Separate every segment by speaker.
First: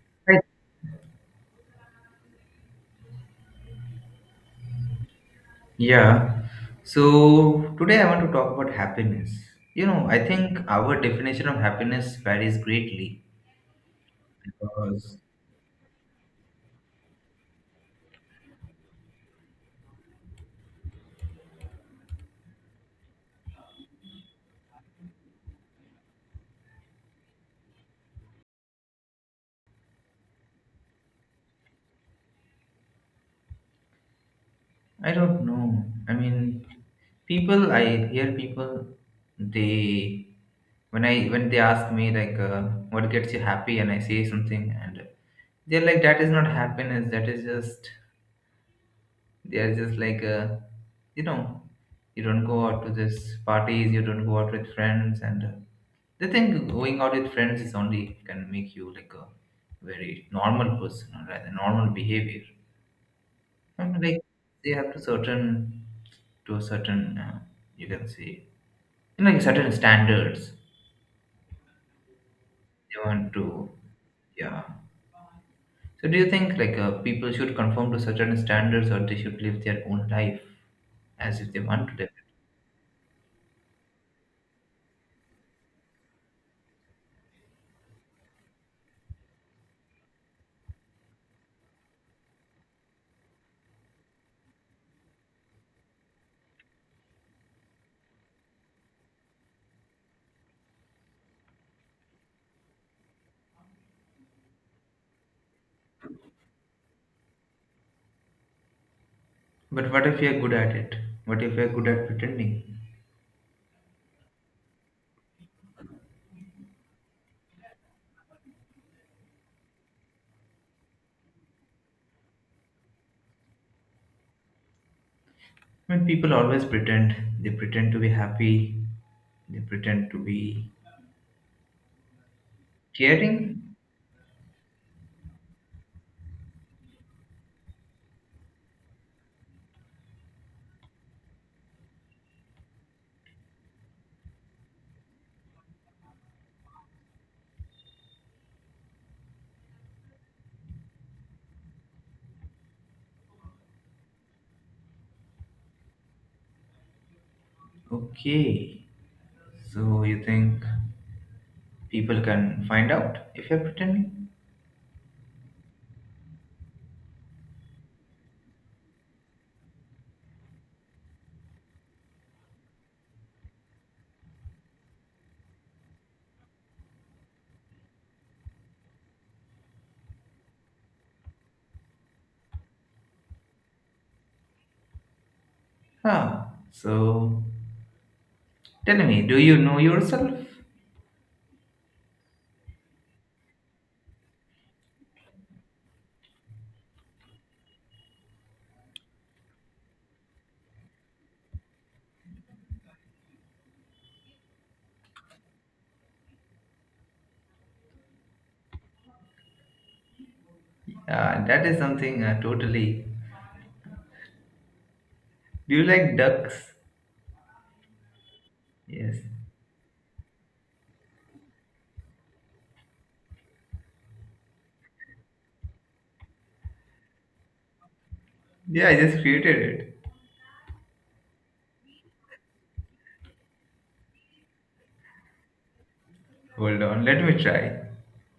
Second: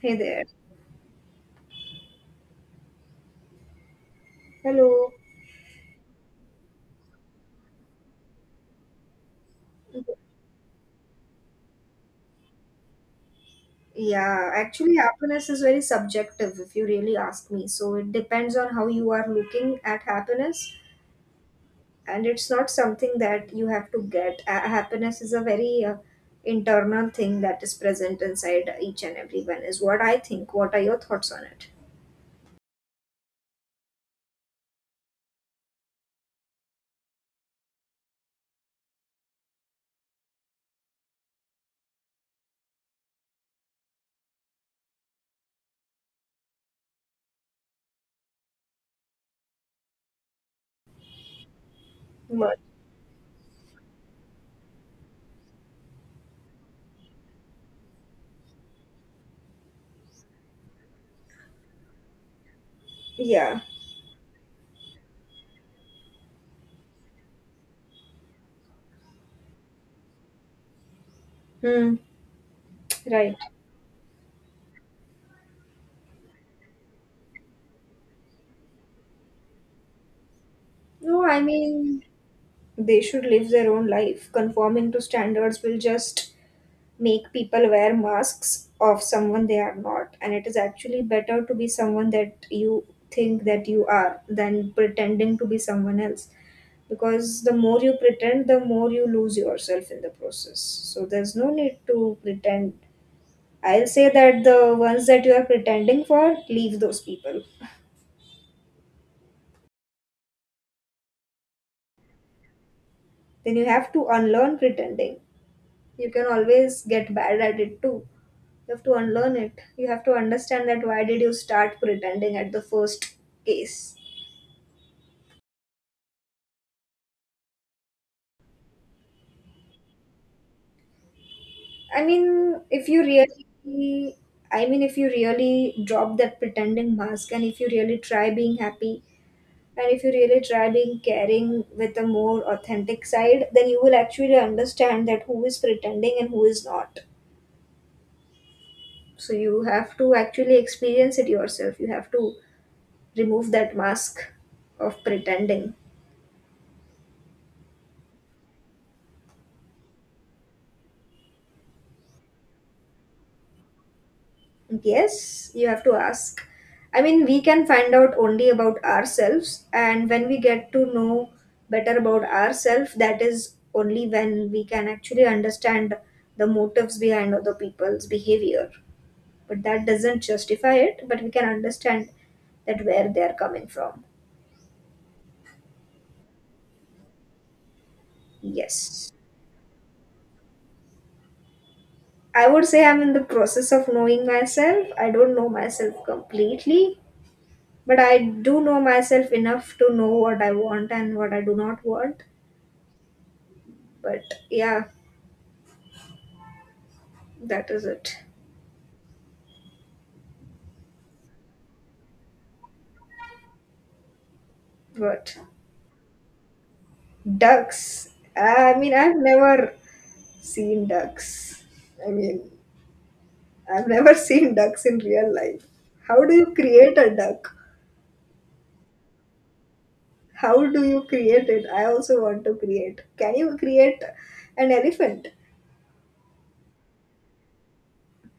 Speaker 1: Hey there.
Speaker 2: Right.
Speaker 1: Hello.
Speaker 2: Yeah. So today I want to talk about happiness. I think our definition of happiness varies greatly
Speaker 1: Yeah, actually,
Speaker 2: because
Speaker 1: happiness is very subjective if you really ask me. So it depends on how you are looking at happiness, and it's not something that you have to get. Happiness is a very internal thing that is present inside each and everyone, is what I think. What are your thoughts on it?
Speaker 2: I don't know. I mean, I hear people, they, when when they ask me, like, what gets you happy, and I say something, and they're like, that is not happiness. That is just, they're just like, you know, you don't
Speaker 1: But.
Speaker 2: go out to this parties, you don't go out with friends, and they think going out with friends is only can make you like a very normal person or rather normal behavior.
Speaker 1: Yeah.
Speaker 2: And, like, they have to a certain, you can say, like, certain standards
Speaker 1: Hmm.
Speaker 2: they want
Speaker 1: Right.
Speaker 2: to. Yeah. So do you think, like, people should conform to certain standards, or they should live their own life
Speaker 1: No, I
Speaker 2: as if they want to
Speaker 1: mean,
Speaker 2: live it?
Speaker 1: they should live their own life. Conforming to standards will just make people wear masks of someone they are not, and it is actually better to be someone that you think that you are than pretending to be someone else, because the more you pretend the more you lose yourself in the process. So there's no need to pretend. I'll say that the ones that you are pretending for, leave those people.
Speaker 2: But what if you're good at it? What if you're good at pretending?
Speaker 1: Then you have to unlearn pretending. You can always get bad at it too. You have to unlearn it. You have to understand that why did you start pretending at the first case?
Speaker 2: I mean, people always pretend. They pretend to be happy. They pretend to be
Speaker 1: I mean, if you
Speaker 2: caring?
Speaker 1: really, I mean, if you really drop that pretending mask and if you really try being happy and if you really try being caring with a more authentic side, then you will actually understand that who is pretending and who is not. So you have to actually experience it yourself. You have to remove that mask of pretending.
Speaker 2: Okay. So you think people can find out if you're pretending?
Speaker 1: Yes, you have to ask. I mean, we can find out only about ourselves, and when we get to know better about ourselves, that is only when we can actually understand the motives behind other people's behavior. But that doesn't justify it, but we can understand that where they are coming from.
Speaker 2: Huh. So tell
Speaker 1: Yes.
Speaker 2: me, do you know yourself?
Speaker 1: I would say I'm in the process of knowing myself. I don't know myself completely, but I do know myself enough to know what I want and what I do not want. But yeah, that is it.
Speaker 2: That is something totally.
Speaker 1: But
Speaker 2: Do you like ducks?
Speaker 1: ducks, I mean, I've
Speaker 2: Yes.
Speaker 1: never seen ducks. I mean, I've never seen ducks in real life. How do you create a duck?
Speaker 2: Yeah, I just created it.
Speaker 1: How do you create it? I also want to create. Can you create an elephant?
Speaker 2: Hold on, let me try.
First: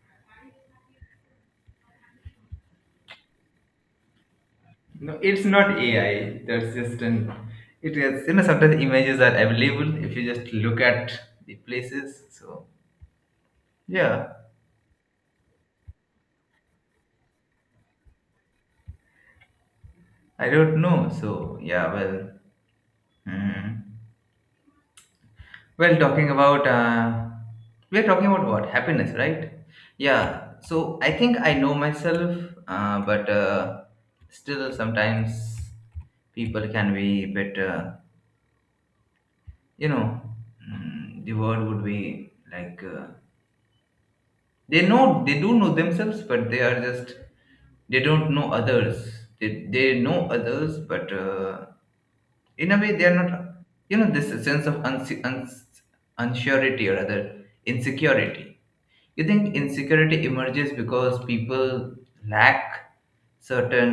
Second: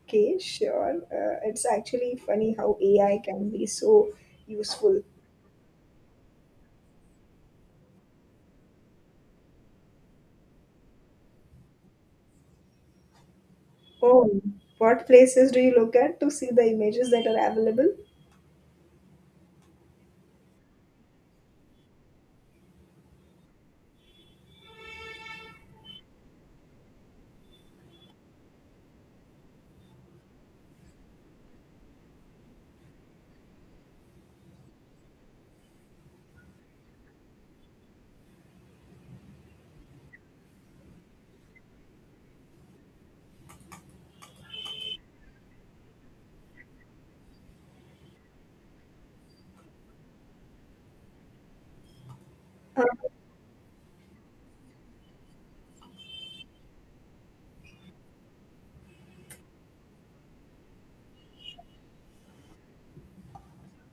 Speaker 1: Okay, sure. It's actually funny how AI can be so useful.
Speaker 2: No, it's not AI. That's just an. It is. Sometimes images are available if you just look at the places. So yeah,
Speaker 1: Oh, what places do you look at to see the images that are available?
Speaker 2: I don't know. So yeah, well. Hmm. Well, talking about we are talking about what happiness, right? Yeah. So I think I know myself, but still sometimes people can be bit. You know, the word would be like, they know, they do know themselves, but they are just they don't know others. They know others, but in a
Speaker 1: Uh,
Speaker 2: way they are not, this sense of unsurety or rather insecurity. You think insecurity emerges because people lack certain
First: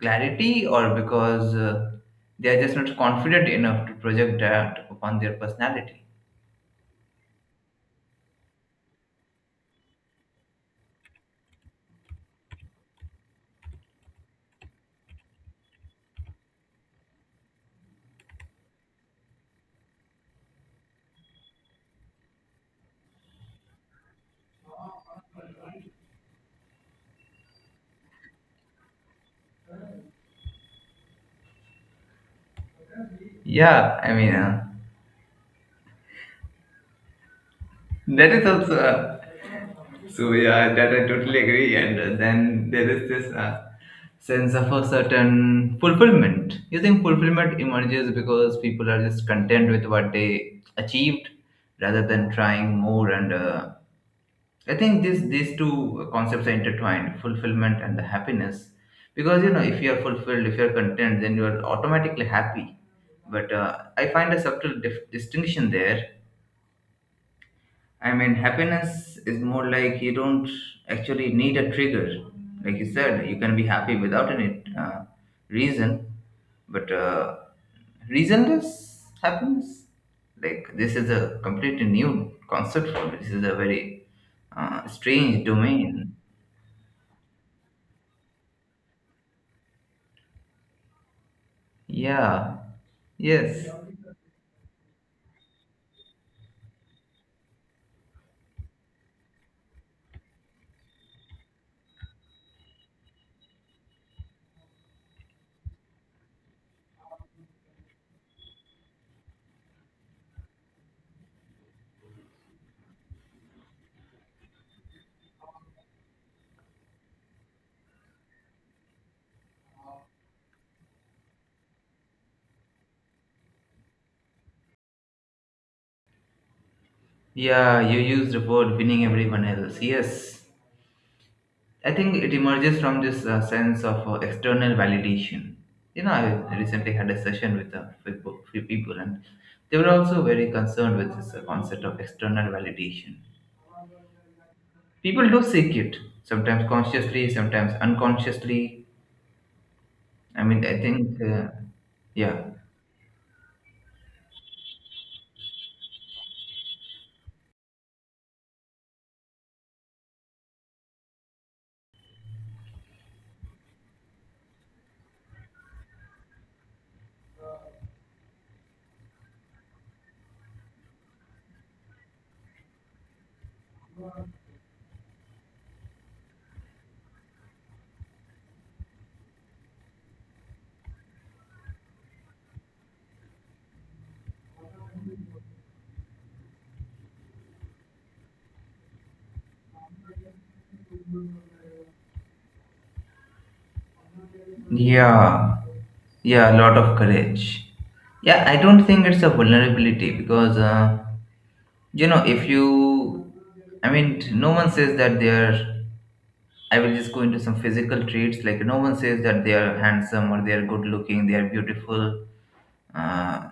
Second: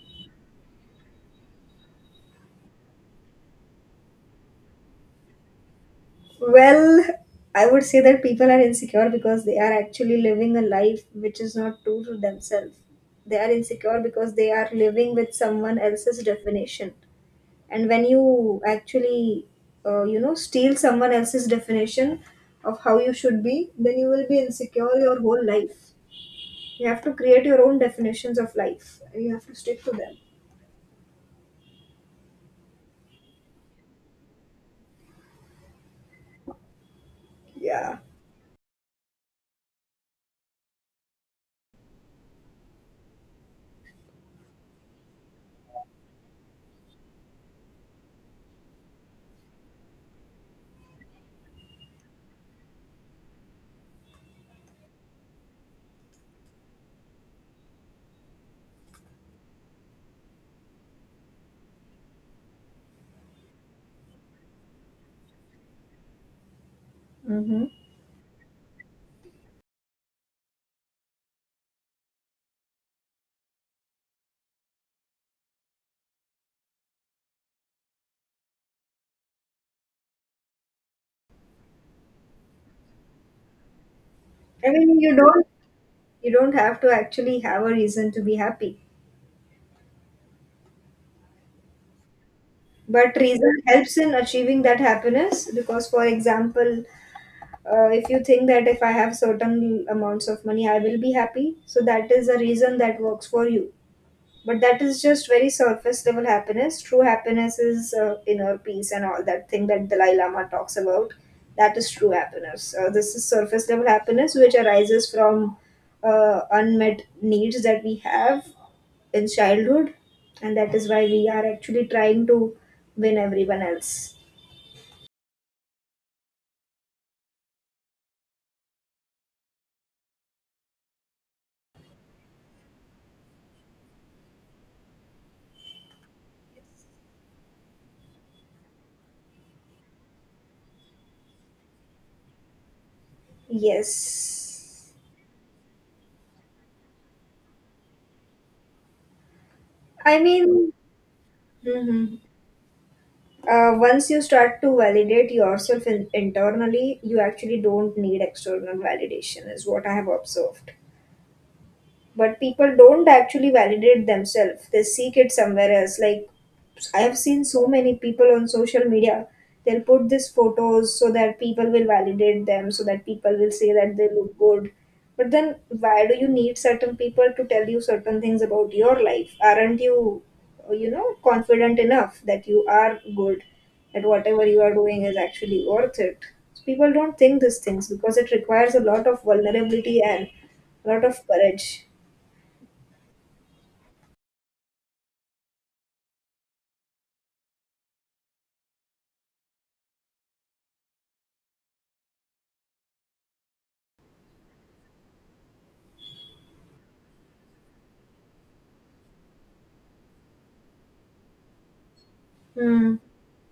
Speaker 2: clarity, or because they are just not confident enough to project that upon their personality?
Speaker 1: Well, I would say that people are insecure because they are actually living a life which is not true to themselves. They are insecure because they are living with someone else's definition. And when you actually, you know, steal someone else's definition of how you should be, then you will be insecure your whole life. You have to create your own definitions of life and you have to stick to them.
Speaker 2: Yeah, I mean,
Speaker 1: Yeah.
Speaker 2: that is also. So yeah, that I totally agree. And then there is this sense of a certain fulfillment. You think fulfillment emerges because people are just content with what they achieved rather than trying more. And I think this these two concepts are intertwined: fulfillment and the happiness. Because, if you are fulfilled, if you are content, then you are automatically happy. But I find a subtle distinction there.
Speaker 1: Mm-hmm.
Speaker 2: I mean, happiness is more like you don't actually need a trigger. Like you said, you can be happy without any reason, but reasonless happiness. Like, this is a completely new concept for me. This is a very
Speaker 1: I mean, you
Speaker 2: strange
Speaker 1: don't
Speaker 2: domain.
Speaker 1: you don't have to actually have a reason to be happy.
Speaker 2: Yeah.
Speaker 1: But reason
Speaker 2: Yes.
Speaker 1: helps in achieving that happiness, because for example, if you think that if I have certain amounts of money I will be happy, so that is a reason that works for you. But that is just very surface level happiness. True happiness is inner peace and all that thing that Dalai Lama talks about. That is true happiness. Uh, this is surface level happiness which arises from unmet needs that we have in childhood, and that is why we are actually trying to win everyone else.
Speaker 2: Yeah, you used the word winning everyone else. Yes. I think it emerges from this sense of external validation. I recently had a session with a few people, and they were also very concerned with this concept of external validation.
Speaker 1: Yes.
Speaker 2: People do seek it, sometimes consciously, sometimes unconsciously.
Speaker 1: I
Speaker 2: I
Speaker 1: mean.
Speaker 2: mean, I think,
Speaker 1: Mhm.
Speaker 2: yeah,
Speaker 1: Once you start to validate yourself internally, you actually don't need external validation is what I have observed. But people don't actually validate themselves, they seek it somewhere else. Like, I have seen so many people on social media, they'll put these photos so that people will validate them, so that people will say that they look good. But then why do you need certain people to tell you certain things about your life? Aren't you, you know, confident enough that you are good, that whatever you are doing is actually worth it? So people don't think these things because it requires a lot of vulnerability and a lot of courage.
Speaker 2: yeah, yeah, a lot of courage. Yeah, I don't think it's a vulnerability because, if you, I mean, no one says that they are. I will just go into some physical traits. Like, no one says that they are handsome, or they are good looking, they are beautiful.
Speaker 1: Hmm.
Speaker 2: Uh,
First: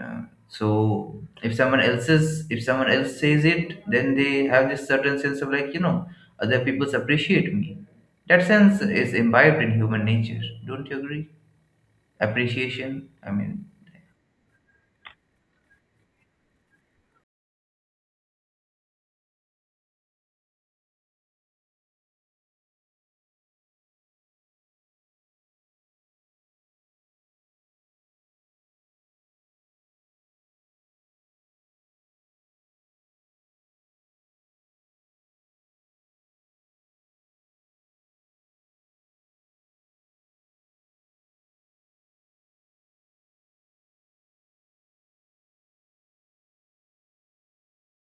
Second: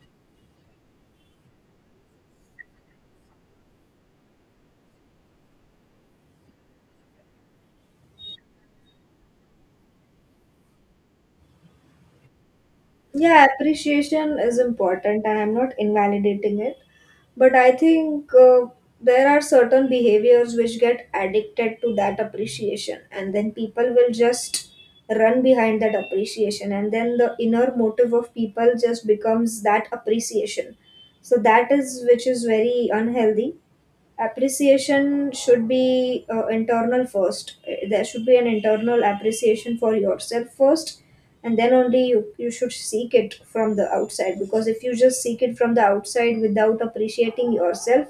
Speaker 2: uh, so if someone else's if someone else says it, then they have this certain sense of, like, other people appreciate me. That sense is imbibed in human nature. Don't you agree? Appreciation. I
Speaker 1: Yeah,
Speaker 2: mean,
Speaker 1: appreciation is important, and I'm not invalidating it. But I think there are certain behaviors which get addicted to that appreciation, and then people will just run behind that appreciation, and then the inner motive of people just becomes that appreciation. So that is which is very unhealthy. Appreciation should be internal first. There should be an internal appreciation for yourself first, and then only you should seek it from the outside, because if you just seek it from the outside without appreciating yourself,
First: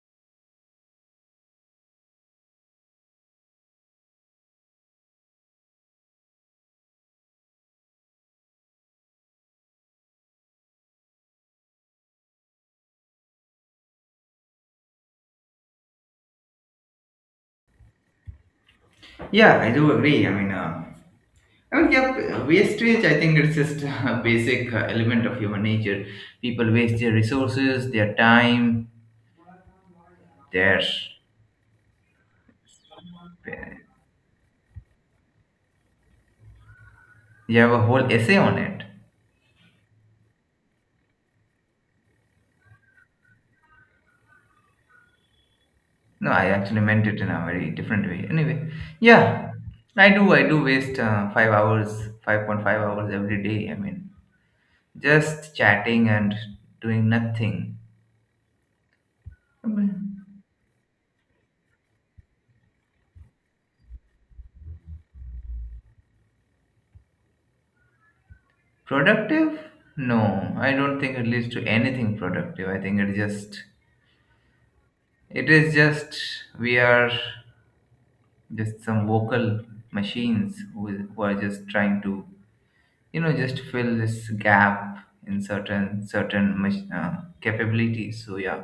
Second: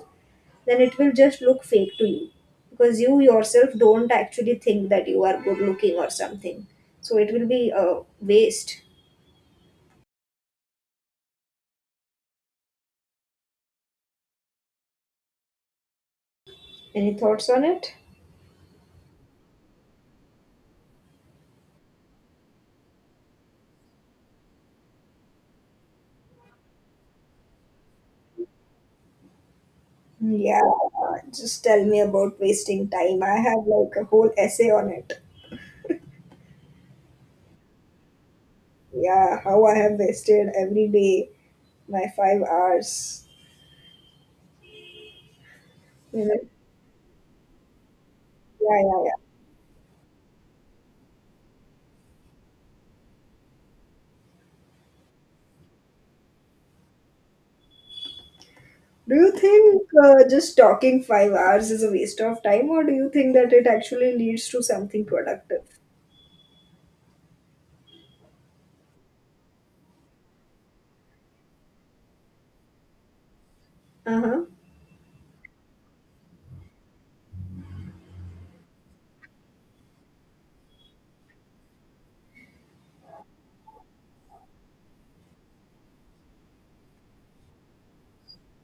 Speaker 1: then it will just look fake to you, because you yourself don't actually think that you are good looking or something. So it will be a waste. Any thoughts on it?
Speaker 2: yeah, I do agree. I mean, yeah, wastage. I think it's just a basic element of human nature. People waste their resources, their time.
Speaker 1: Yeah,
Speaker 2: There's,
Speaker 1: just tell me about wasting time, I have
Speaker 2: you
Speaker 1: like a whole essay on it.
Speaker 2: have a whole essay on it.
Speaker 1: Yeah, how I have wasted every day my 5 hours. You
Speaker 2: No,
Speaker 1: know?
Speaker 2: I actually meant it in a very different way. Anyway,
Speaker 1: Yeah, yeah, yeah.
Speaker 2: yeah, I do. I do waste 5 hours, 5.5 hours every day. I mean, just chatting and doing nothing.
Speaker 1: Do you
Speaker 2: I
Speaker 1: think
Speaker 2: mean,
Speaker 1: just talking 5 hours is a waste of time, or do you think that it actually leads to something productive?
Speaker 2: productive? No, I don't think it leads to anything productive. I think it just,
Speaker 1: Uh huh.
Speaker 2: it is just, we are just some vocal machines who are just trying to, just fill this gap in certain certain capabilities, so yeah.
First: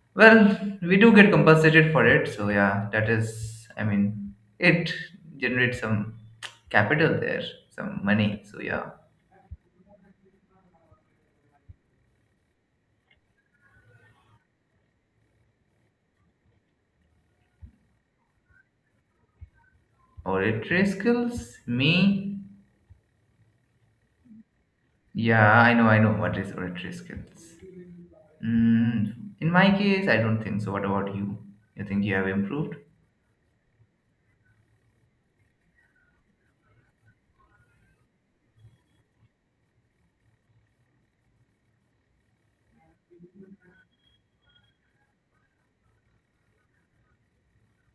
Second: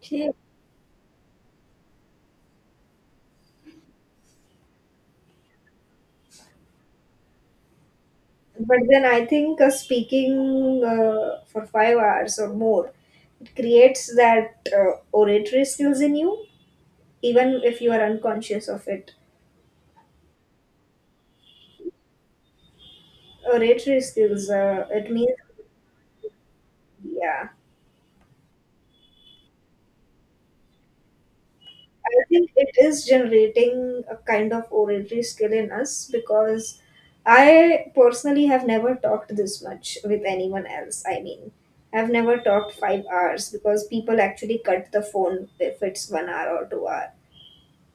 Speaker 1: Okay.
Speaker 2: Well, we do get compensated for it, so yeah, that is, I mean, it generates some capital there, some money, so
Speaker 1: But
Speaker 2: yeah.
Speaker 1: then I think speaking for 5 hours or more, it creates that oratory skills in you, even if you are unconscious of it.
Speaker 2: Oratory skills, me?
Speaker 1: Oratory skills, it means,
Speaker 2: Yeah, I know, what is oratory
Speaker 1: yeah.
Speaker 2: skills. mm, in my case I don't think so. What about you? You think you
Speaker 1: I
Speaker 2: have
Speaker 1: think it
Speaker 2: improved?
Speaker 1: is generating a kind of oratory skill in us, because I personally have never talked this much with anyone else. I mean, I've never talked 5 hours because people actually cut the phone if it's 1 hour or 2 hour.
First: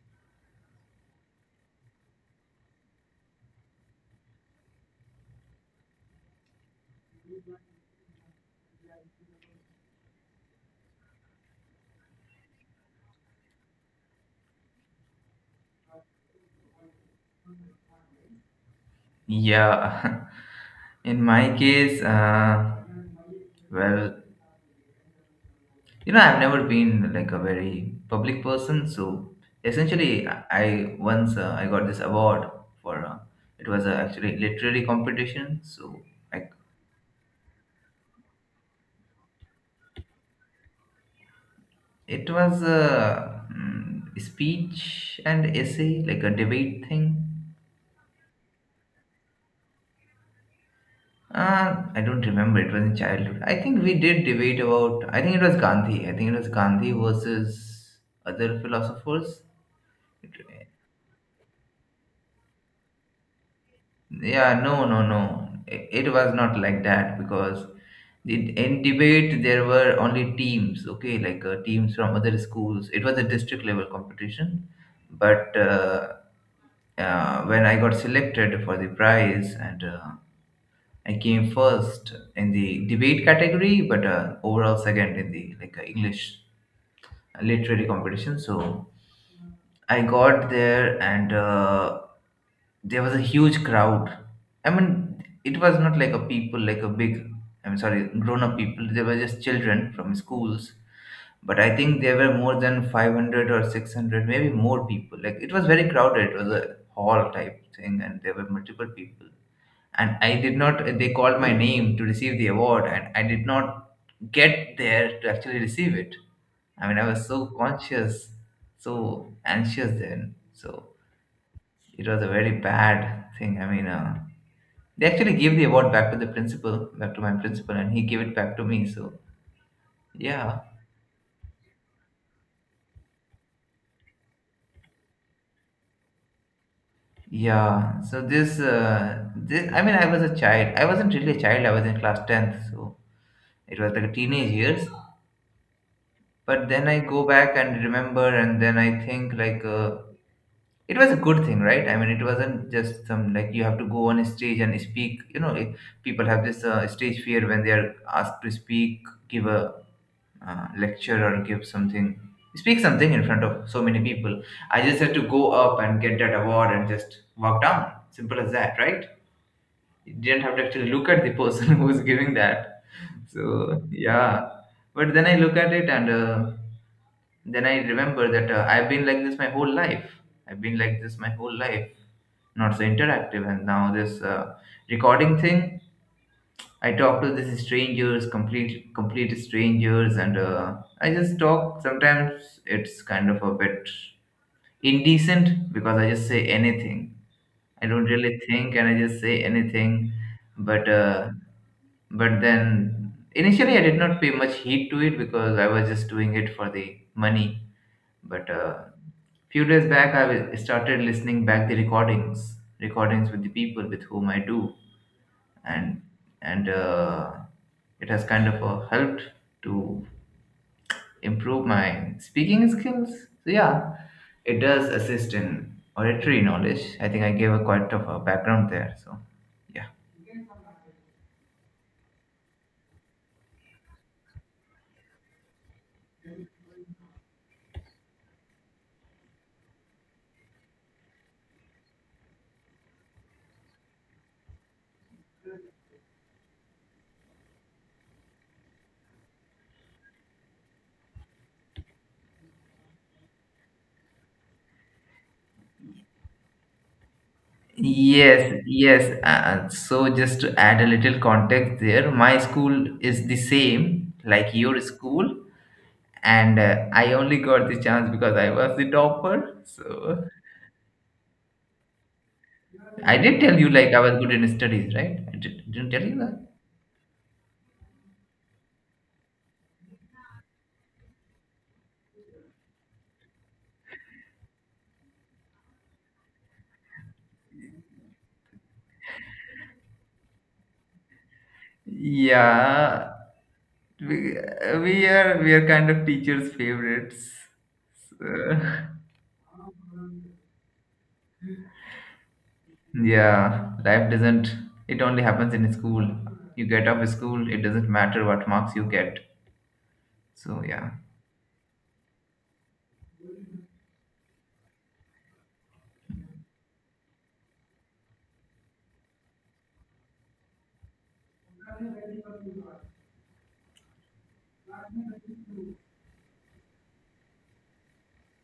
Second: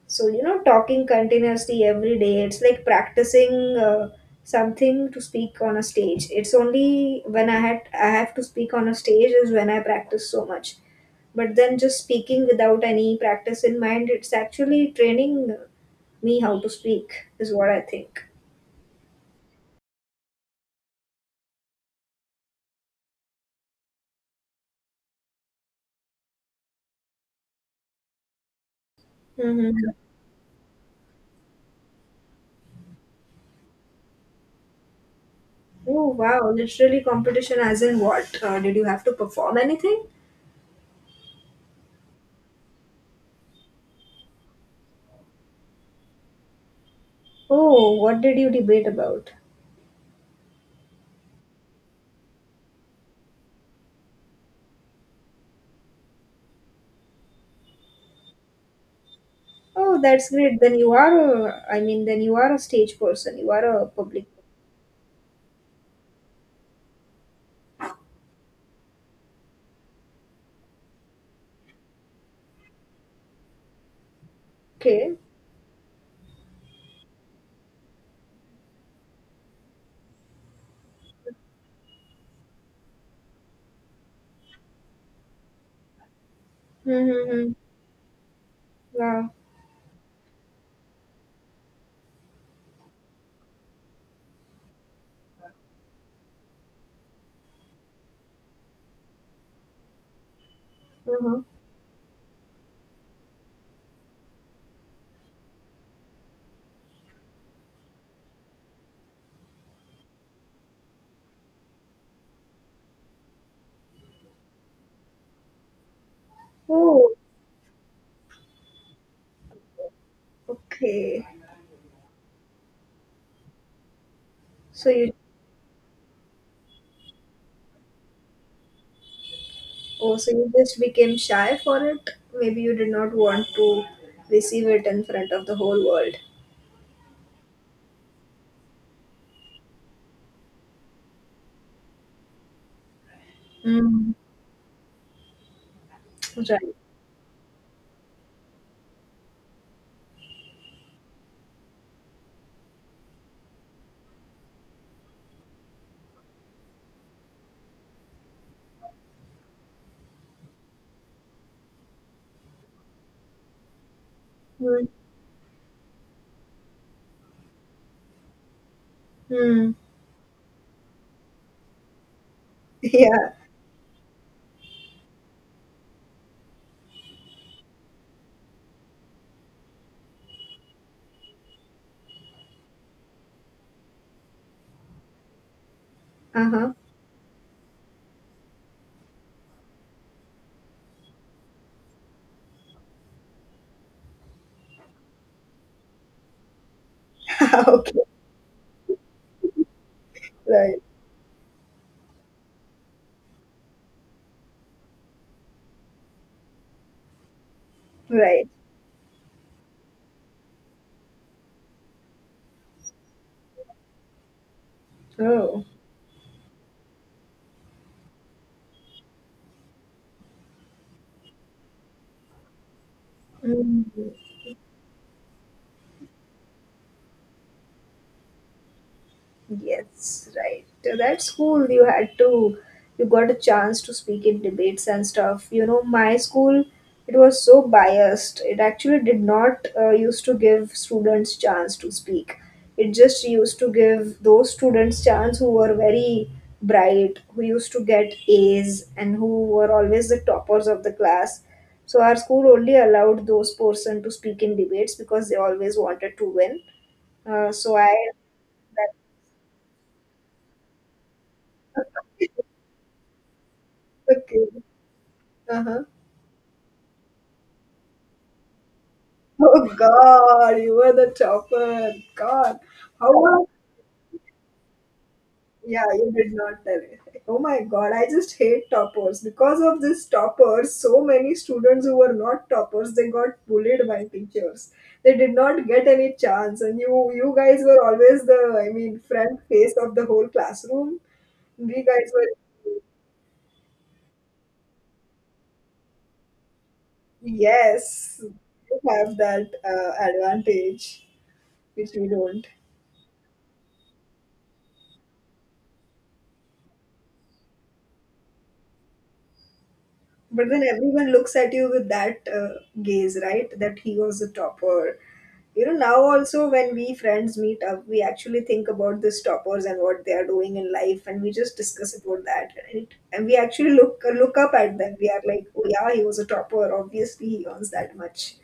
Speaker 1: So, you know, talking continuously every day, it's like practicing something to speak on a stage. It's only when I have to speak on a stage is when I practice so much, but then just speaking without any practice in mind, it's actually training me how to speak is what I think.
Speaker 2: Yeah. In my case, well, I've never been like a very public person, so
Speaker 1: Mm-hmm.
Speaker 2: essentially, I once I got this award for, it was, actually literary competition. So
Speaker 1: Oh,
Speaker 2: I,
Speaker 1: wow. Literally competition, as in what? Did you have to perform anything?
Speaker 2: it was a, speech and essay, like a debate thing.
Speaker 1: Oh, what did you debate about?
Speaker 2: I don't remember. It was in childhood. I think we did debate about. I think it was Gandhi. I think it was Gandhi versus other philosophers.
Speaker 1: Oh, that's great. Then I mean, then you are a stage person, you are a public.
Speaker 2: Yeah, no, no, no. It was not like that because in debate there were only teams, okay, like, teams from other schools. It was a district level competition,
Speaker 1: Okay.
Speaker 2: but when I got selected for the prize, and I came first in the debate category, but overall second in the, like, English
Speaker 1: Mm-hmm.
Speaker 2: literary competition. So
Speaker 1: Wow.
Speaker 2: I got there, and there was a huge crowd. I mean, it was not like a big, I'm sorry, grown up people. They were just children from schools.
Speaker 1: Uh-huh.
Speaker 2: But I think there were more than 500 or 600, maybe more people. Like, it was very crowded. It was a hall type thing, and there were multiple people. And I did not they called my name to receive the award, and I did not get there to actually receive it. I mean, I
Speaker 1: Oh.
Speaker 2: was so conscious, so anxious then, so
Speaker 1: Okay.
Speaker 2: it was a very bad thing. I mean,
Speaker 1: so
Speaker 2: they
Speaker 1: you
Speaker 2: actually gave the award back to the principal, back to my principal, and he gave it back to me, so
Speaker 1: Oh, so you
Speaker 2: yeah.
Speaker 1: just became shy for it? Maybe you did not want to receive it in front of the whole world.
Speaker 2: Yeah, so this, I mean, I was a child. I wasn't really a child. I was in class 10th, so it was like a
Speaker 1: Mm.
Speaker 2: teenage years. But
Speaker 1: Right.
Speaker 2: then I go back and remember, and then I think, like, it was a good thing, right? I mean, it wasn't just some, like, you have to go on a stage and speak, it, people have this stage fear when they are asked to speak, give a, lecture, or give something, speak something in front of so many people. I
Speaker 1: Mm.
Speaker 2: just had to go up and get that award and just walk down. Simple as that, right?
Speaker 1: Mm.
Speaker 2: You didn't have to actually look at the person who's giving that,
Speaker 1: Yeah.
Speaker 2: so yeah. But then I look at it, and, then I remember that, I've been like this my whole life. I've been like this my whole life, not so interactive. And now this recording thing,
Speaker 1: Uh
Speaker 2: I talk to these strangers, complete strangers, and I just talk. Sometimes it's kind of a bit indecent because I just say anything.
Speaker 1: huh.
Speaker 2: I
Speaker 1: Okay.
Speaker 2: don't really think, and I just say anything.
Speaker 1: Right.
Speaker 2: But then initially I did not pay much heed to it because I was just doing it for the money.
Speaker 1: Right.
Speaker 2: But few days back I started listening back the recordings, with the people with whom I do,
Speaker 1: Oh.
Speaker 2: and and it has kind of, helped to improve my speaking skills. So
Speaker 1: Mm.
Speaker 2: yeah, it does assist in oratory knowledge. I think I gave a quite of a background there. So yeah.
Speaker 1: Yes, right. So that's cool. You got a chance to speak in debates and stuff. You know, my school, it was so biased. It actually did not used to give students chance to speak. It just used to give those students chance who were very bright, who used to get A's and who were always the toppers of the class. So our school only allowed those person to speak in debates because they always wanted to win. So I
Speaker 2: Yes,
Speaker 1: that
Speaker 2: yes. So just to add a little context there, my school is the same
Speaker 1: Okay.
Speaker 2: like your school,
Speaker 1: Uh-huh.
Speaker 2: and I only got the chance because I was the topper.
Speaker 1: Oh
Speaker 2: So
Speaker 1: God, you were the chopper. God. How
Speaker 2: I did
Speaker 1: was,
Speaker 2: tell you, like, I was good in studies, right? I did,
Speaker 1: yeah,
Speaker 2: didn't tell
Speaker 1: you
Speaker 2: you
Speaker 1: did
Speaker 2: that.
Speaker 1: not tell it. Oh my God, I just hate toppers. Because of this toppers, so many students who were not toppers, they got bullied by teachers. They did not get any chance. And you guys were always the, I mean, front face of the whole classroom. We guys were
Speaker 2: Yeah, we we are kind of teachers' favorites.
Speaker 1: Yes,
Speaker 2: So,
Speaker 1: you have that advantage, which we don't.
Speaker 2: yeah, life doesn't. It only happens in school. You get off school, it doesn't matter what marks you get.
Speaker 1: But then
Speaker 2: So yeah.
Speaker 1: everyone looks at you with that gaze, right? That he was a topper. You know, now also when we friends meet up, we actually think about these toppers and what they are doing in life, and we just discuss about that. And we actually look up at them. We are like, oh yeah, he was a topper. Obviously, he earns that much.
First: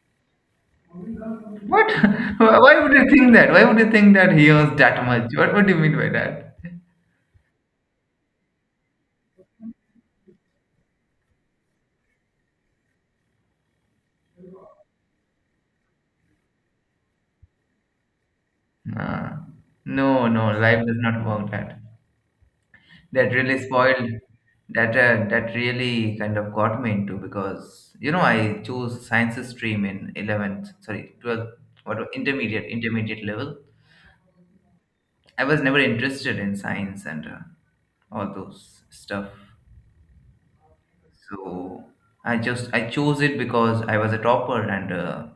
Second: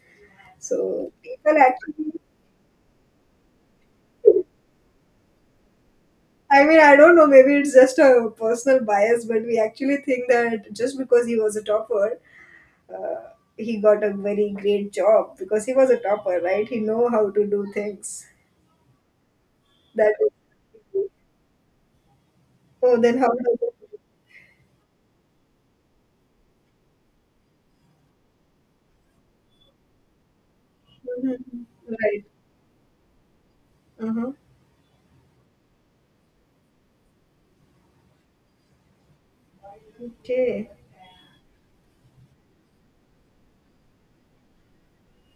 Speaker 1: So people
Speaker 2: What?
Speaker 1: actually,
Speaker 2: Why would you think that? Why would you think that he owes that much? What do you mean by that?
Speaker 1: I mean, I don't know. Maybe it's just a personal bias, but we actually think that just because he was a topper, uh, he got a very great job because he was a topper, right? He know how to do things.
Speaker 2: Nah.
Speaker 1: That
Speaker 2: No, no, life does
Speaker 1: is,
Speaker 2: not work that.
Speaker 1: oh, then how
Speaker 2: That
Speaker 1: does
Speaker 2: really
Speaker 1: it?
Speaker 2: spoiled. That really kind of got me into, because I chose sciences stream in 11th, sorry, 12th.
Speaker 1: Mhm.
Speaker 2: What,
Speaker 1: Right.
Speaker 2: intermediate level.
Speaker 1: Uh-huh.
Speaker 2: I was never interested in science and all those stuff.
Speaker 1: Okay.
Speaker 2: So I chose it because I was a topper and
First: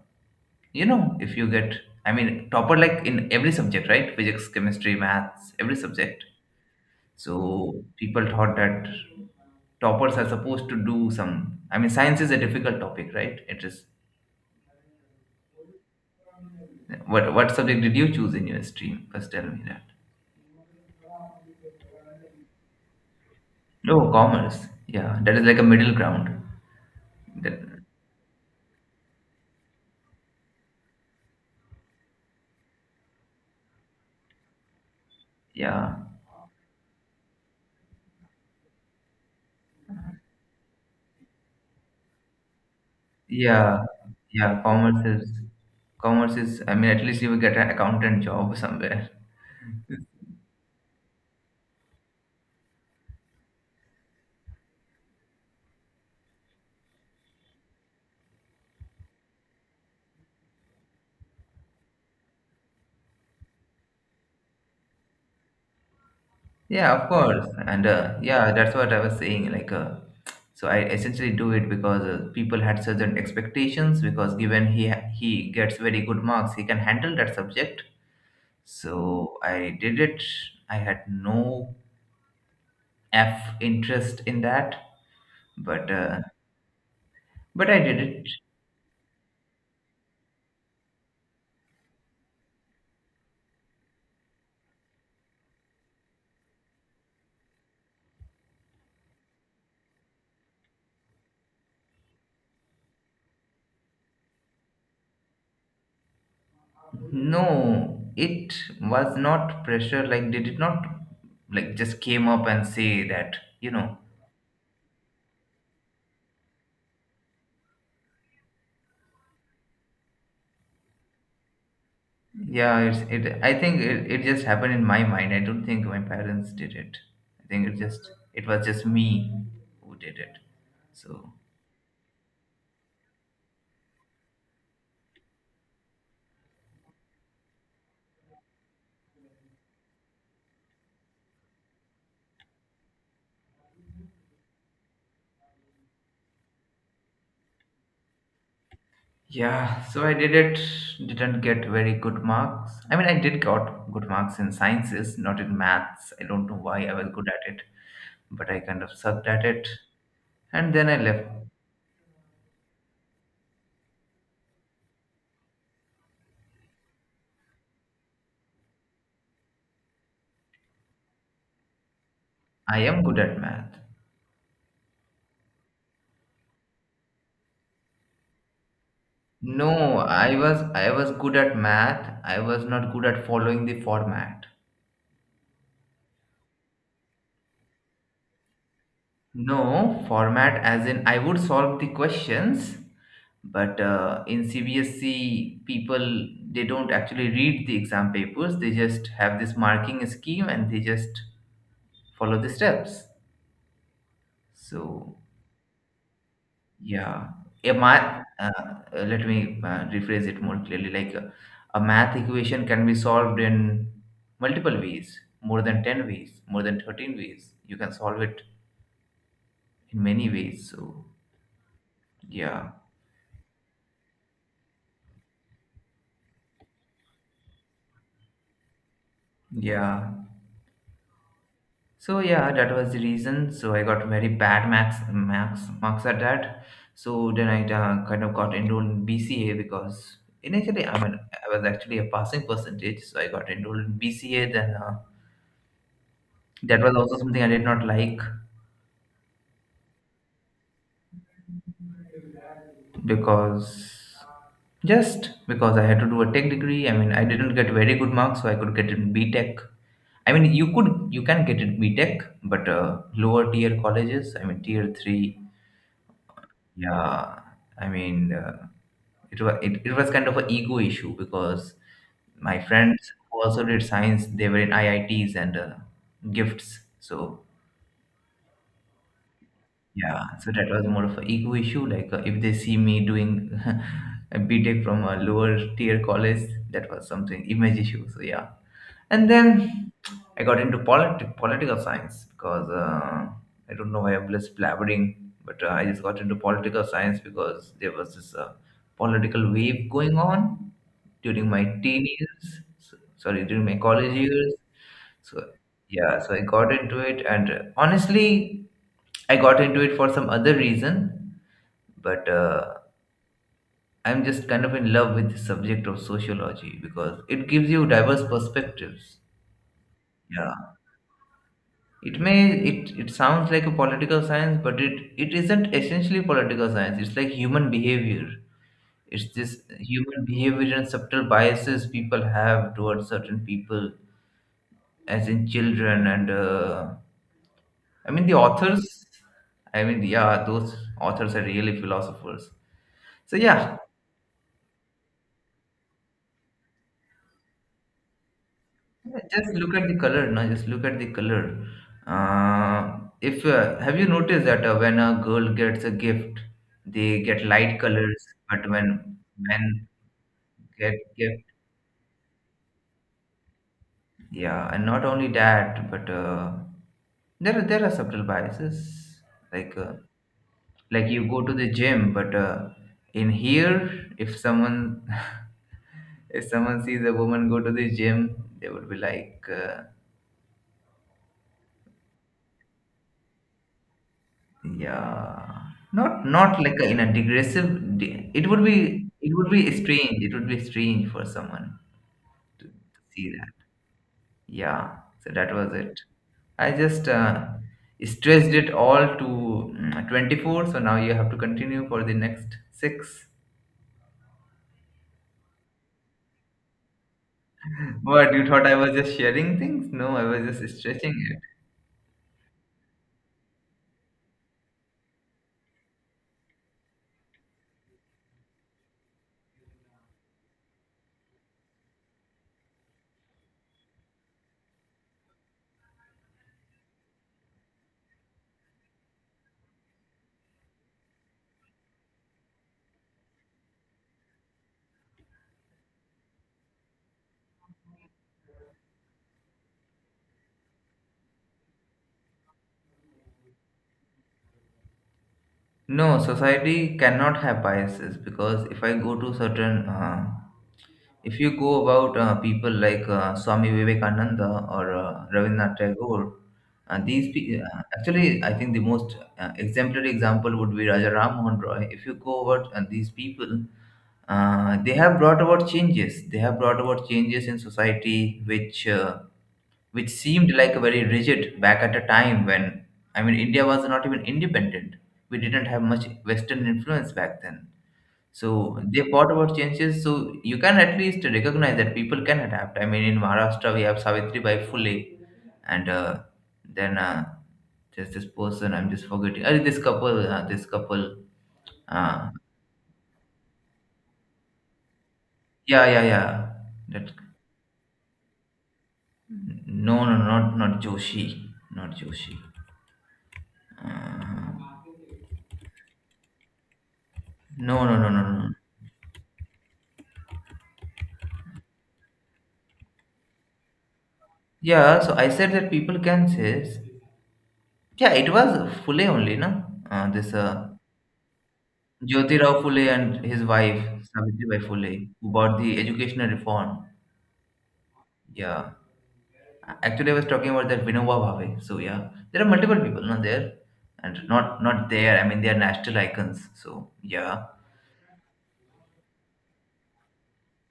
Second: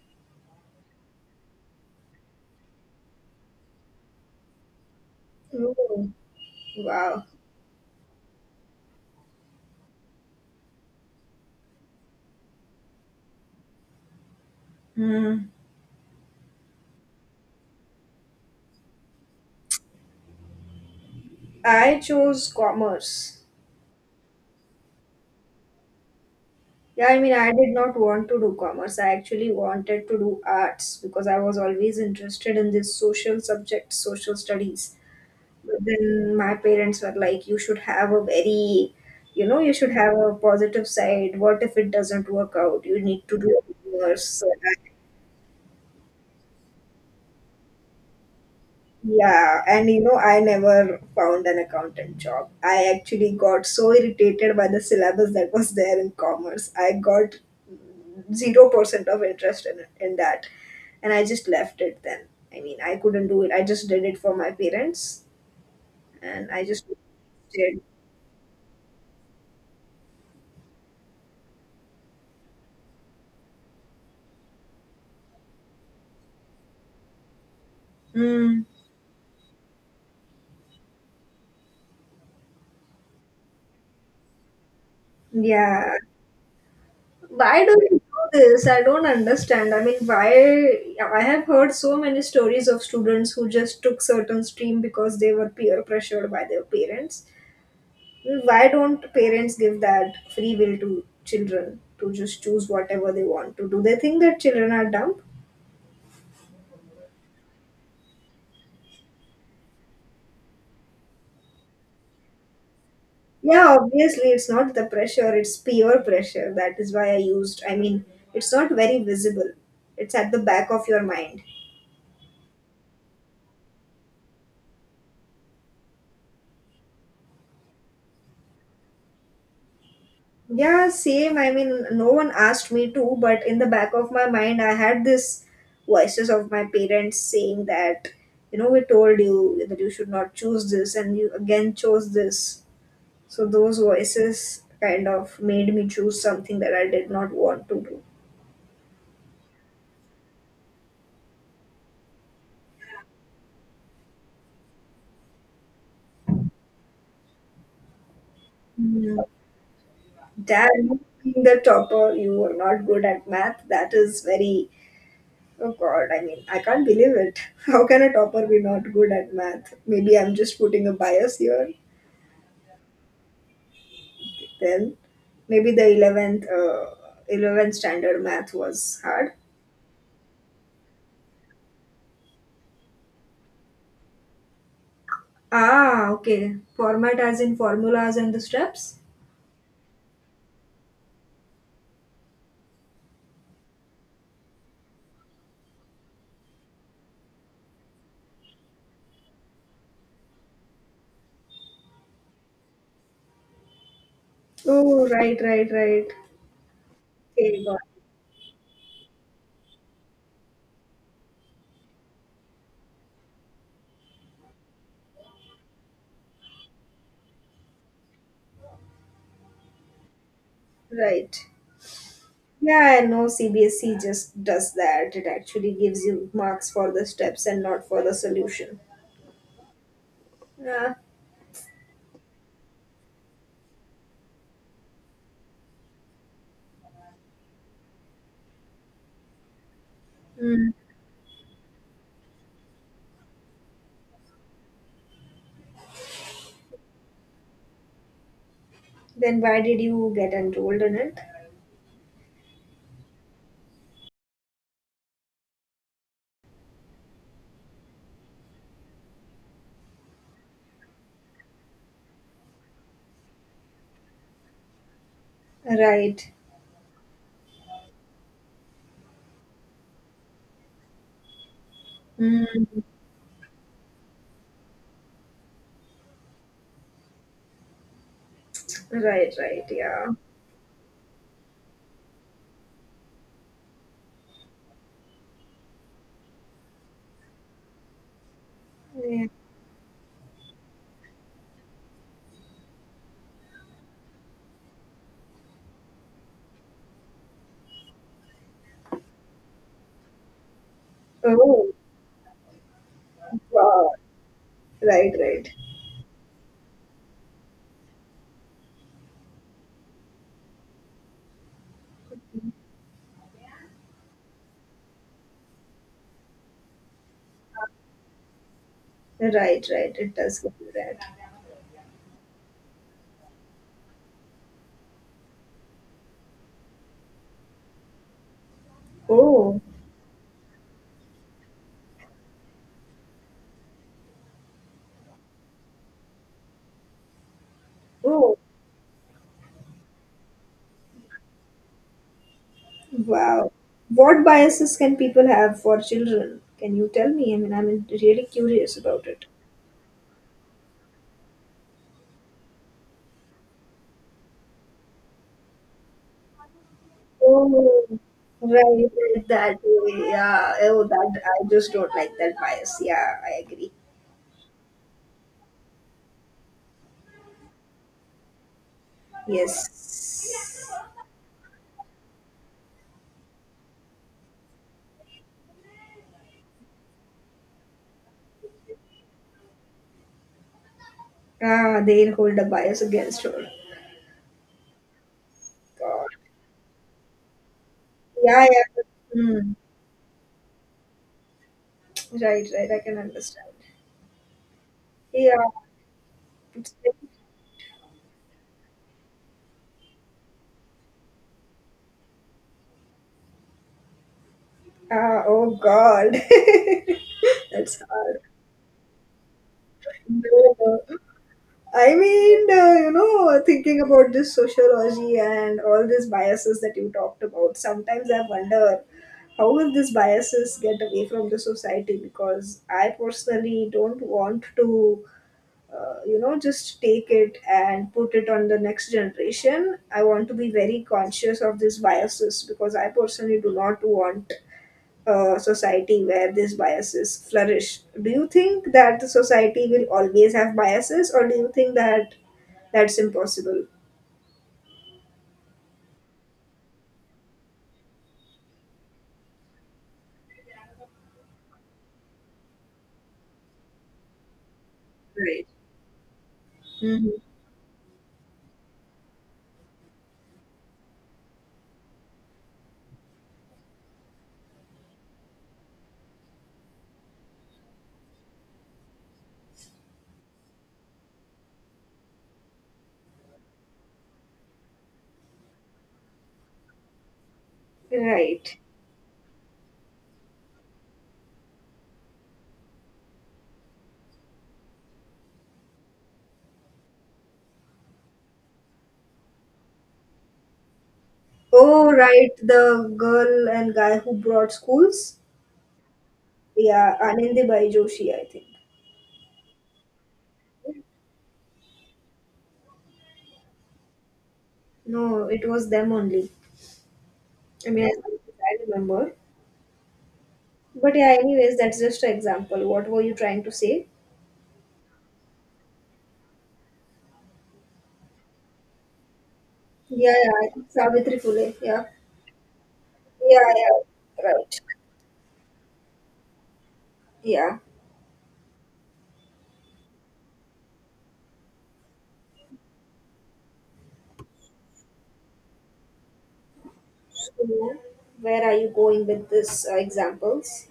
Speaker 2: you know if you get I mean, topper, like, in every subject, right? Physics, chemistry, maths, every
Speaker 1: Oh,
Speaker 2: subject.
Speaker 1: wow.
Speaker 2: So people thought that toppers are supposed to do some. I mean, science is a difficult topic, right? It is.
Speaker 1: Mm.
Speaker 2: What subject did you choose in your stream? First, tell me that.
Speaker 1: I chose commerce.
Speaker 2: No, commerce. Yeah, that is like a middle ground.
Speaker 1: Yeah, I mean, I did
Speaker 2: That,
Speaker 1: not want to do commerce. I actually wanted to do arts because I was always interested in this social subject, social studies. But
Speaker 2: yeah,
Speaker 1: then my parents were like, you should have a very, you know, you should have a positive side. What if it doesn't work out, you need to do
Speaker 2: yeah,
Speaker 1: worse.
Speaker 2: yeah. Commerce is. I mean, at least you will get an accountant job somewhere.
Speaker 1: Yeah. And you know, I never found an accountant job. I actually got so irritated by the syllabus that was there in commerce. I got 0% of interest in that, and I just left it then. I mean, I couldn't do it, I just did it for my parents, and I just
Speaker 2: Yeah, of course.
Speaker 1: did.
Speaker 2: And yeah, that's what I was saying. So I essentially do it because people had certain expectations. Because given he gets very good marks, he can handle that subject.
Speaker 1: mm,
Speaker 2: So I did it. I had no F interest in that,
Speaker 1: yeah.
Speaker 2: but uh,
Speaker 1: Why
Speaker 2: but
Speaker 1: do
Speaker 2: I
Speaker 1: we
Speaker 2: did
Speaker 1: do
Speaker 2: it.
Speaker 1: this? I don't understand. I mean, why? I have heard so many stories of students who just took certain stream because they were peer pressured by their parents. Why don't parents give that free will to children to just choose whatever they want to? Do they think that children are dumb?
Speaker 2: No, it was not pressure. Like they did it, not like just came up and say that you
Speaker 1: Yeah,
Speaker 2: know.
Speaker 1: obviously, it's not the pressure, it's peer pressure. That is why I used, it's not very visible, it's at the back of your mind.
Speaker 2: Yeah, it's it. I think it just happened in my mind. I don't think my parents did it. I think it was just me who did it.
Speaker 1: Yeah,
Speaker 2: So.
Speaker 1: same. I mean, no one asked me to, but in the back of my mind, I had this voices of my parents saying that, we told you that you should not choose this, and you again chose this. So those voices kind of made me choose something that I did not want to do.
Speaker 2: Yeah, so I did it, didn't get very good marks. I mean, I did got good marks in sciences, not in maths. I don't know why I was good at it, but I kind of
Speaker 1: Yeah.
Speaker 2: sucked at it.
Speaker 1: Dad,
Speaker 2: And then I left.
Speaker 1: being the topper, you were not good at math. That is very, oh God, I mean, I can't believe it. How can a topper be not good at math? Maybe I'm just putting a bias here.
Speaker 2: I am good at math.
Speaker 1: Then maybe the 11th standard math was hard.
Speaker 2: No, I was good at math. I was not good at following the format.
Speaker 1: Ah, okay. Format as in formulas and the steps?
Speaker 2: No, format as in I would solve the questions, but in CBSC, people they don't actually read the exam papers. They just have this marking scheme and they just follow the steps.
Speaker 1: Oh,
Speaker 2: So
Speaker 1: right, right, right.
Speaker 2: yeah,
Speaker 1: Okay,
Speaker 2: a
Speaker 1: got it.
Speaker 2: math. Let me rephrase it more clearly. A math equation can be solved in multiple ways, more than 10 ways, more than 13 ways. You can solve it in many ways. So
Speaker 1: Right.
Speaker 2: yeah,
Speaker 1: Yeah, I know CBSE just does that. It actually gives you marks for the steps and not for the solution.
Speaker 2: yeah.
Speaker 1: Yeah.
Speaker 2: So yeah, that was the reason. So I got very bad max marks at that. So then I kind of got enrolled in BCA because
Speaker 1: Mm.
Speaker 2: initially, I mean, I was actually a passing percentage. So I got enrolled in BCA. Then that was also something I did not like
Speaker 1: Then why did you get enrolled in it?
Speaker 2: because just because I had to do a tech degree. I mean, I didn't get very good marks, so I could get in B Tech. I mean, you can get in B Tech, but lower tier colleges. I mean, tier three.
Speaker 1: Right.
Speaker 2: Yeah, I mean. It was kind of an ego issue because my
Speaker 1: Mm.
Speaker 2: friends who also did science, they were in IITs and gifts. So
Speaker 1: Right, right, yeah,
Speaker 2: yeah, so that was more of an ego issue. If they see me doing a B Tech from a lower tier college, that was something image issue. So yeah.
Speaker 1: yeah.
Speaker 2: And then I got into political science because I don't know why I'm just blabbering. But I just got into political science because there was this political wave going on during my
Speaker 1: Oh,
Speaker 2: teen years, so, sorry, during my
Speaker 1: wow.
Speaker 2: college years.
Speaker 1: Right,
Speaker 2: So
Speaker 1: right.
Speaker 2: yeah, so I got into it, and honestly, I got into it for some other reason, but I'm just kind of in love with the subject of sociology because it gives you diverse perspectives.
Speaker 1: Right, right. It does go
Speaker 2: Yeah.
Speaker 1: to that.
Speaker 2: It may it it sounds like a political science, but it isn't essentially political science. It's like human behavior. It's
Speaker 1: Oh,
Speaker 2: this human behavior and subtle biases people have towards certain people, as in children and the
Speaker 1: oh,
Speaker 2: authors. I mean, yeah, those authors are really philosophers. So
Speaker 1: wow.
Speaker 2: yeah.
Speaker 1: What biases can people have for children? Can you tell me? I mean, I'm really curious about
Speaker 2: Yeah,
Speaker 1: it.
Speaker 2: just look at the color, no? Just look at the color. If Have you noticed that when a girl gets a gift, they get light
Speaker 1: Oh,
Speaker 2: colors, but
Speaker 1: right,
Speaker 2: when
Speaker 1: right, that
Speaker 2: men
Speaker 1: way. Yeah. Oh,
Speaker 2: get
Speaker 1: that
Speaker 2: gift?
Speaker 1: I just don't like that bias. Yeah, I agree.
Speaker 2: Yeah. And not only that, but there are subtle biases. Like uh,
Speaker 1: Yes.
Speaker 2: like you go to the gym, but in here, if someone if someone sees a woman go to the gym, they would be like.
Speaker 1: Ah, they'll hold a bias against her.
Speaker 2: Yeah,
Speaker 1: God.
Speaker 2: not like a, in a digressive.
Speaker 1: Yeah,
Speaker 2: It would
Speaker 1: yeah.
Speaker 2: be it would
Speaker 1: Hmm.
Speaker 2: be strange. It would be strange for someone
Speaker 1: Right,
Speaker 2: to,
Speaker 1: right.
Speaker 2: to
Speaker 1: I can
Speaker 2: see
Speaker 1: understand.
Speaker 2: that. Yeah, so
Speaker 1: Yeah.
Speaker 2: that was it. I
Speaker 1: It's, like,
Speaker 2: just stretched it all to 24. So now you have to continue for the next six.
Speaker 1: ah, oh God. That's hard.
Speaker 2: What you thought I was just sharing things? No, I
Speaker 1: No,
Speaker 2: was just
Speaker 1: no.
Speaker 2: stretching it.
Speaker 1: I mean, thinking about this sociology and all these biases that you talked about, sometimes I wonder how will these biases get away from the society because I personally don't want to, just take it and put it on the next generation. I want to be very conscious of these biases because I personally do not want society where these biases flourish. Do you think that the society will always have biases, or do you think that that's impossible?
Speaker 2: No, society cannot have biases, because if I go to certain if you go about people like Swami Vivekananda or
Speaker 1: Right.
Speaker 2: Rabindranath Tagore, and
Speaker 1: Hmm.
Speaker 2: actually, I think the most exemplary example would be Raja Ram Mohan Roy. If you go about these people, they have brought about changes. They have brought about changes in society, which which seemed like a very rigid back at a time when, I mean, India was not even independent. We didn't have much Western influence back then,
Speaker 1: Right.
Speaker 2: so they fought about changes. So you can at least recognize that people can adapt. I mean, in Maharashtra we have Savitri Bai Phule, and then there's this person I'm just forgetting. This couple, this couple.
Speaker 1: Oh, right.
Speaker 2: Uh,
Speaker 1: The girl and guy who brought schools.
Speaker 2: yeah, yeah, yeah.
Speaker 1: Yeah,
Speaker 2: That,
Speaker 1: Anandibai Joshi, I think.
Speaker 2: no, no, no, not Joshi, not Joshi. Uh,
Speaker 1: No, it was them only. I mean,
Speaker 2: no,
Speaker 1: as
Speaker 2: no, no,
Speaker 1: much
Speaker 2: no,
Speaker 1: as
Speaker 2: no.
Speaker 1: I remember. But yeah, anyways, that's just an example. What were you trying to say?
Speaker 2: Yeah. So I said that people can say, yeah, it was Phule only, no?
Speaker 1: Yeah, yeah,
Speaker 2: This
Speaker 1: I think Savitri Phule. Yeah,
Speaker 2: Jyotirao Phule and his
Speaker 1: yeah,
Speaker 2: wife,
Speaker 1: yeah.
Speaker 2: Savitribai
Speaker 1: Right.
Speaker 2: Phule, who bought the educational reform.
Speaker 1: Yeah.
Speaker 2: Yeah. Actually, I was talking about that Vinoba Bhave. So yeah, there are multiple people not there and not there. I mean, they are national icons. So
Speaker 1: So,
Speaker 2: yeah.
Speaker 1: where are you going with this examples?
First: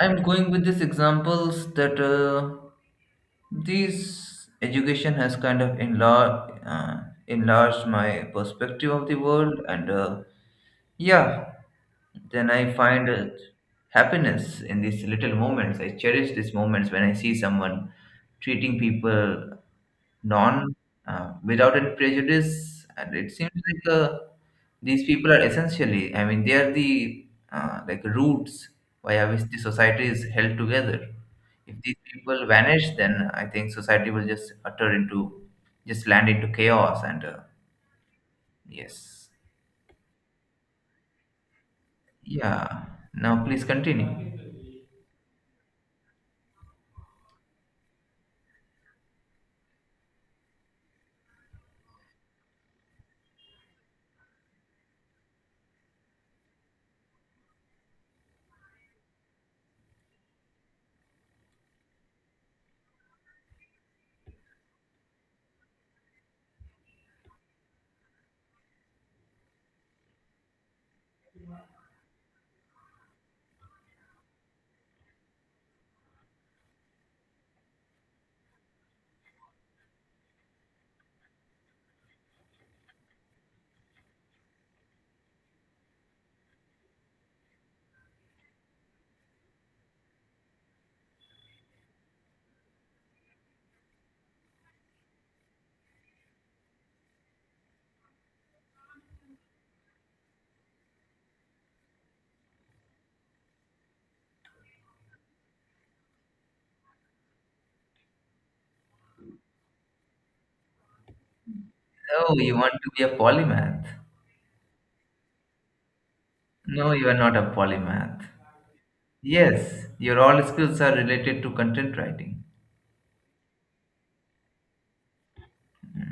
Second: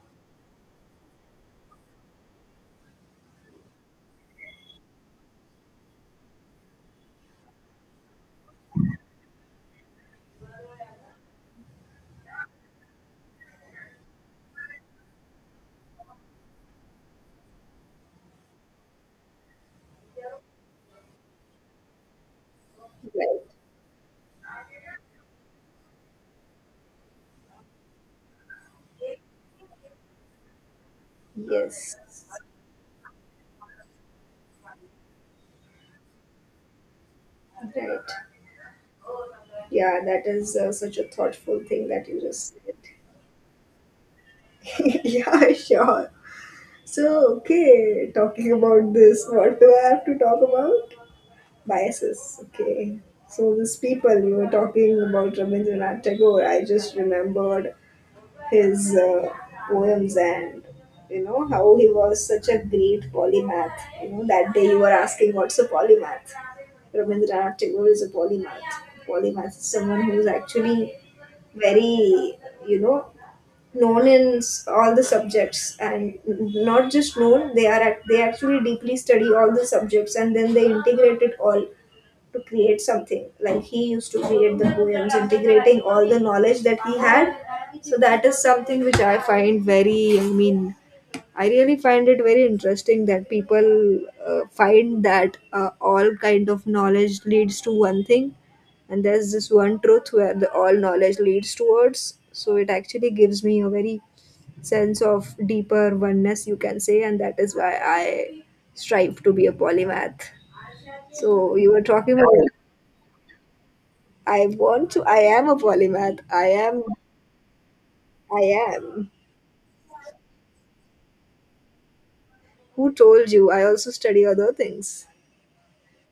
Speaker 2: I'm going with these examples that this education has kind of enlarged my perspective of the world. And yeah, then I find happiness in these little moments. I cherish these moments when I see someone treating people non without any prejudice, and it
Speaker 1: Right.
Speaker 2: seems like these people are essentially. I mean, they are the like roots via which the society is held together. If
Speaker 1: Yes.
Speaker 2: these people vanish, then I think society will just utter into just land into chaos. And
Speaker 1: Right.
Speaker 2: yes,
Speaker 1: Yeah, that is such a thoughtful thing that you just said.
Speaker 2: yeah. Now please continue.
Speaker 1: Yeah, sure. So, okay, talking about this, what do I have to talk about? Biases. Okay. So, these people you were talking about, Rabindranath Tagore, I just remembered his poems and you know how he was such a great polymath. You know that day you were asking what's a polymath? Rabindranath Tagore is a polymath. Polymath is someone who's actually very, you know, known in all the subjects and not just known, they are they actually deeply study all the subjects and then they integrate it all to create something, like he used to create the poems integrating all the knowledge that he had. So that is something which I find very, I really find it very interesting that people find that all kind of knowledge leads to one thing, and there's this one truth where the all knowledge leads towards. So it actually gives me a very sense of deeper oneness, you can say, and that is why I strive to be a polymath. So you were talking
Speaker 2: Oh,
Speaker 1: about
Speaker 2: you want to be a polymath?
Speaker 1: I want to. I am a polymath. I am.
Speaker 2: No, you are not a polymath.
Speaker 1: I am.
Speaker 2: Yes, your all skills are related to content writing.
Speaker 1: Who told you? I also study other things.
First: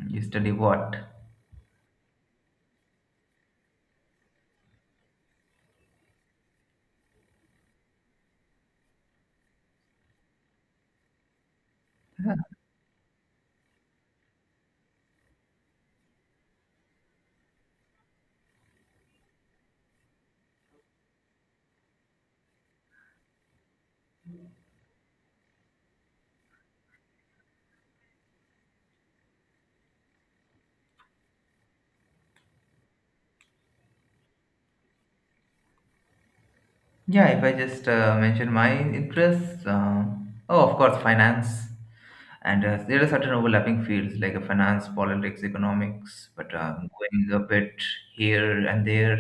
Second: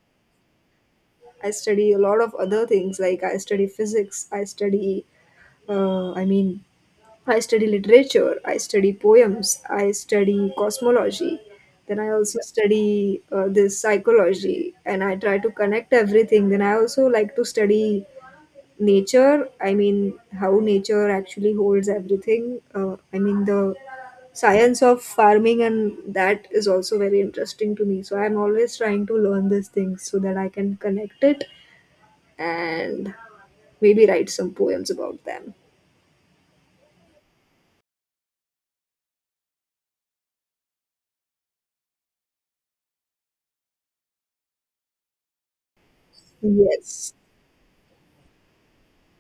Speaker 2: You study what?
Speaker 1: I study a lot of other things like I study physics, I study, uh, I mean, I study literature, I study poems, I study cosmology. Then I also study this psychology and I try to connect everything. Then I also like to study nature. I mean, how nature actually holds everything. The science of farming and that is also very interesting to me. So I'm always trying to learn these things so that I can connect it and maybe write some poems about them.
Speaker 2: Yeah, if I just mention my interests, oh, of course, finance. And there are certain overlapping fields like finance, politics, economics, but
Speaker 1: Yes.
Speaker 2: going a bit here and there.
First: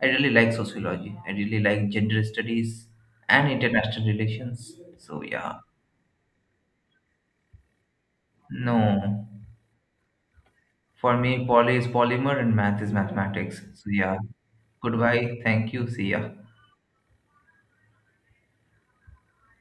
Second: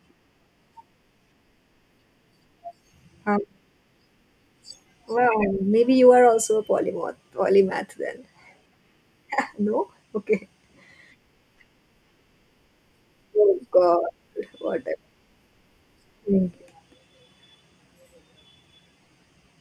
Speaker 2: I really like sociology. I really like gender studies
Speaker 1: Um,
Speaker 2: and international relations. So
Speaker 1: well,
Speaker 2: yeah,
Speaker 1: maybe you are also a polymath then.
Speaker 2: no.
Speaker 1: No? Okay.
Speaker 2: For me, poly is polymer and math is
Speaker 1: Oh
Speaker 2: mathematics. So
Speaker 1: God,
Speaker 2: yeah.
Speaker 1: whatever.
Speaker 2: Goodbye. Thank you. See ya.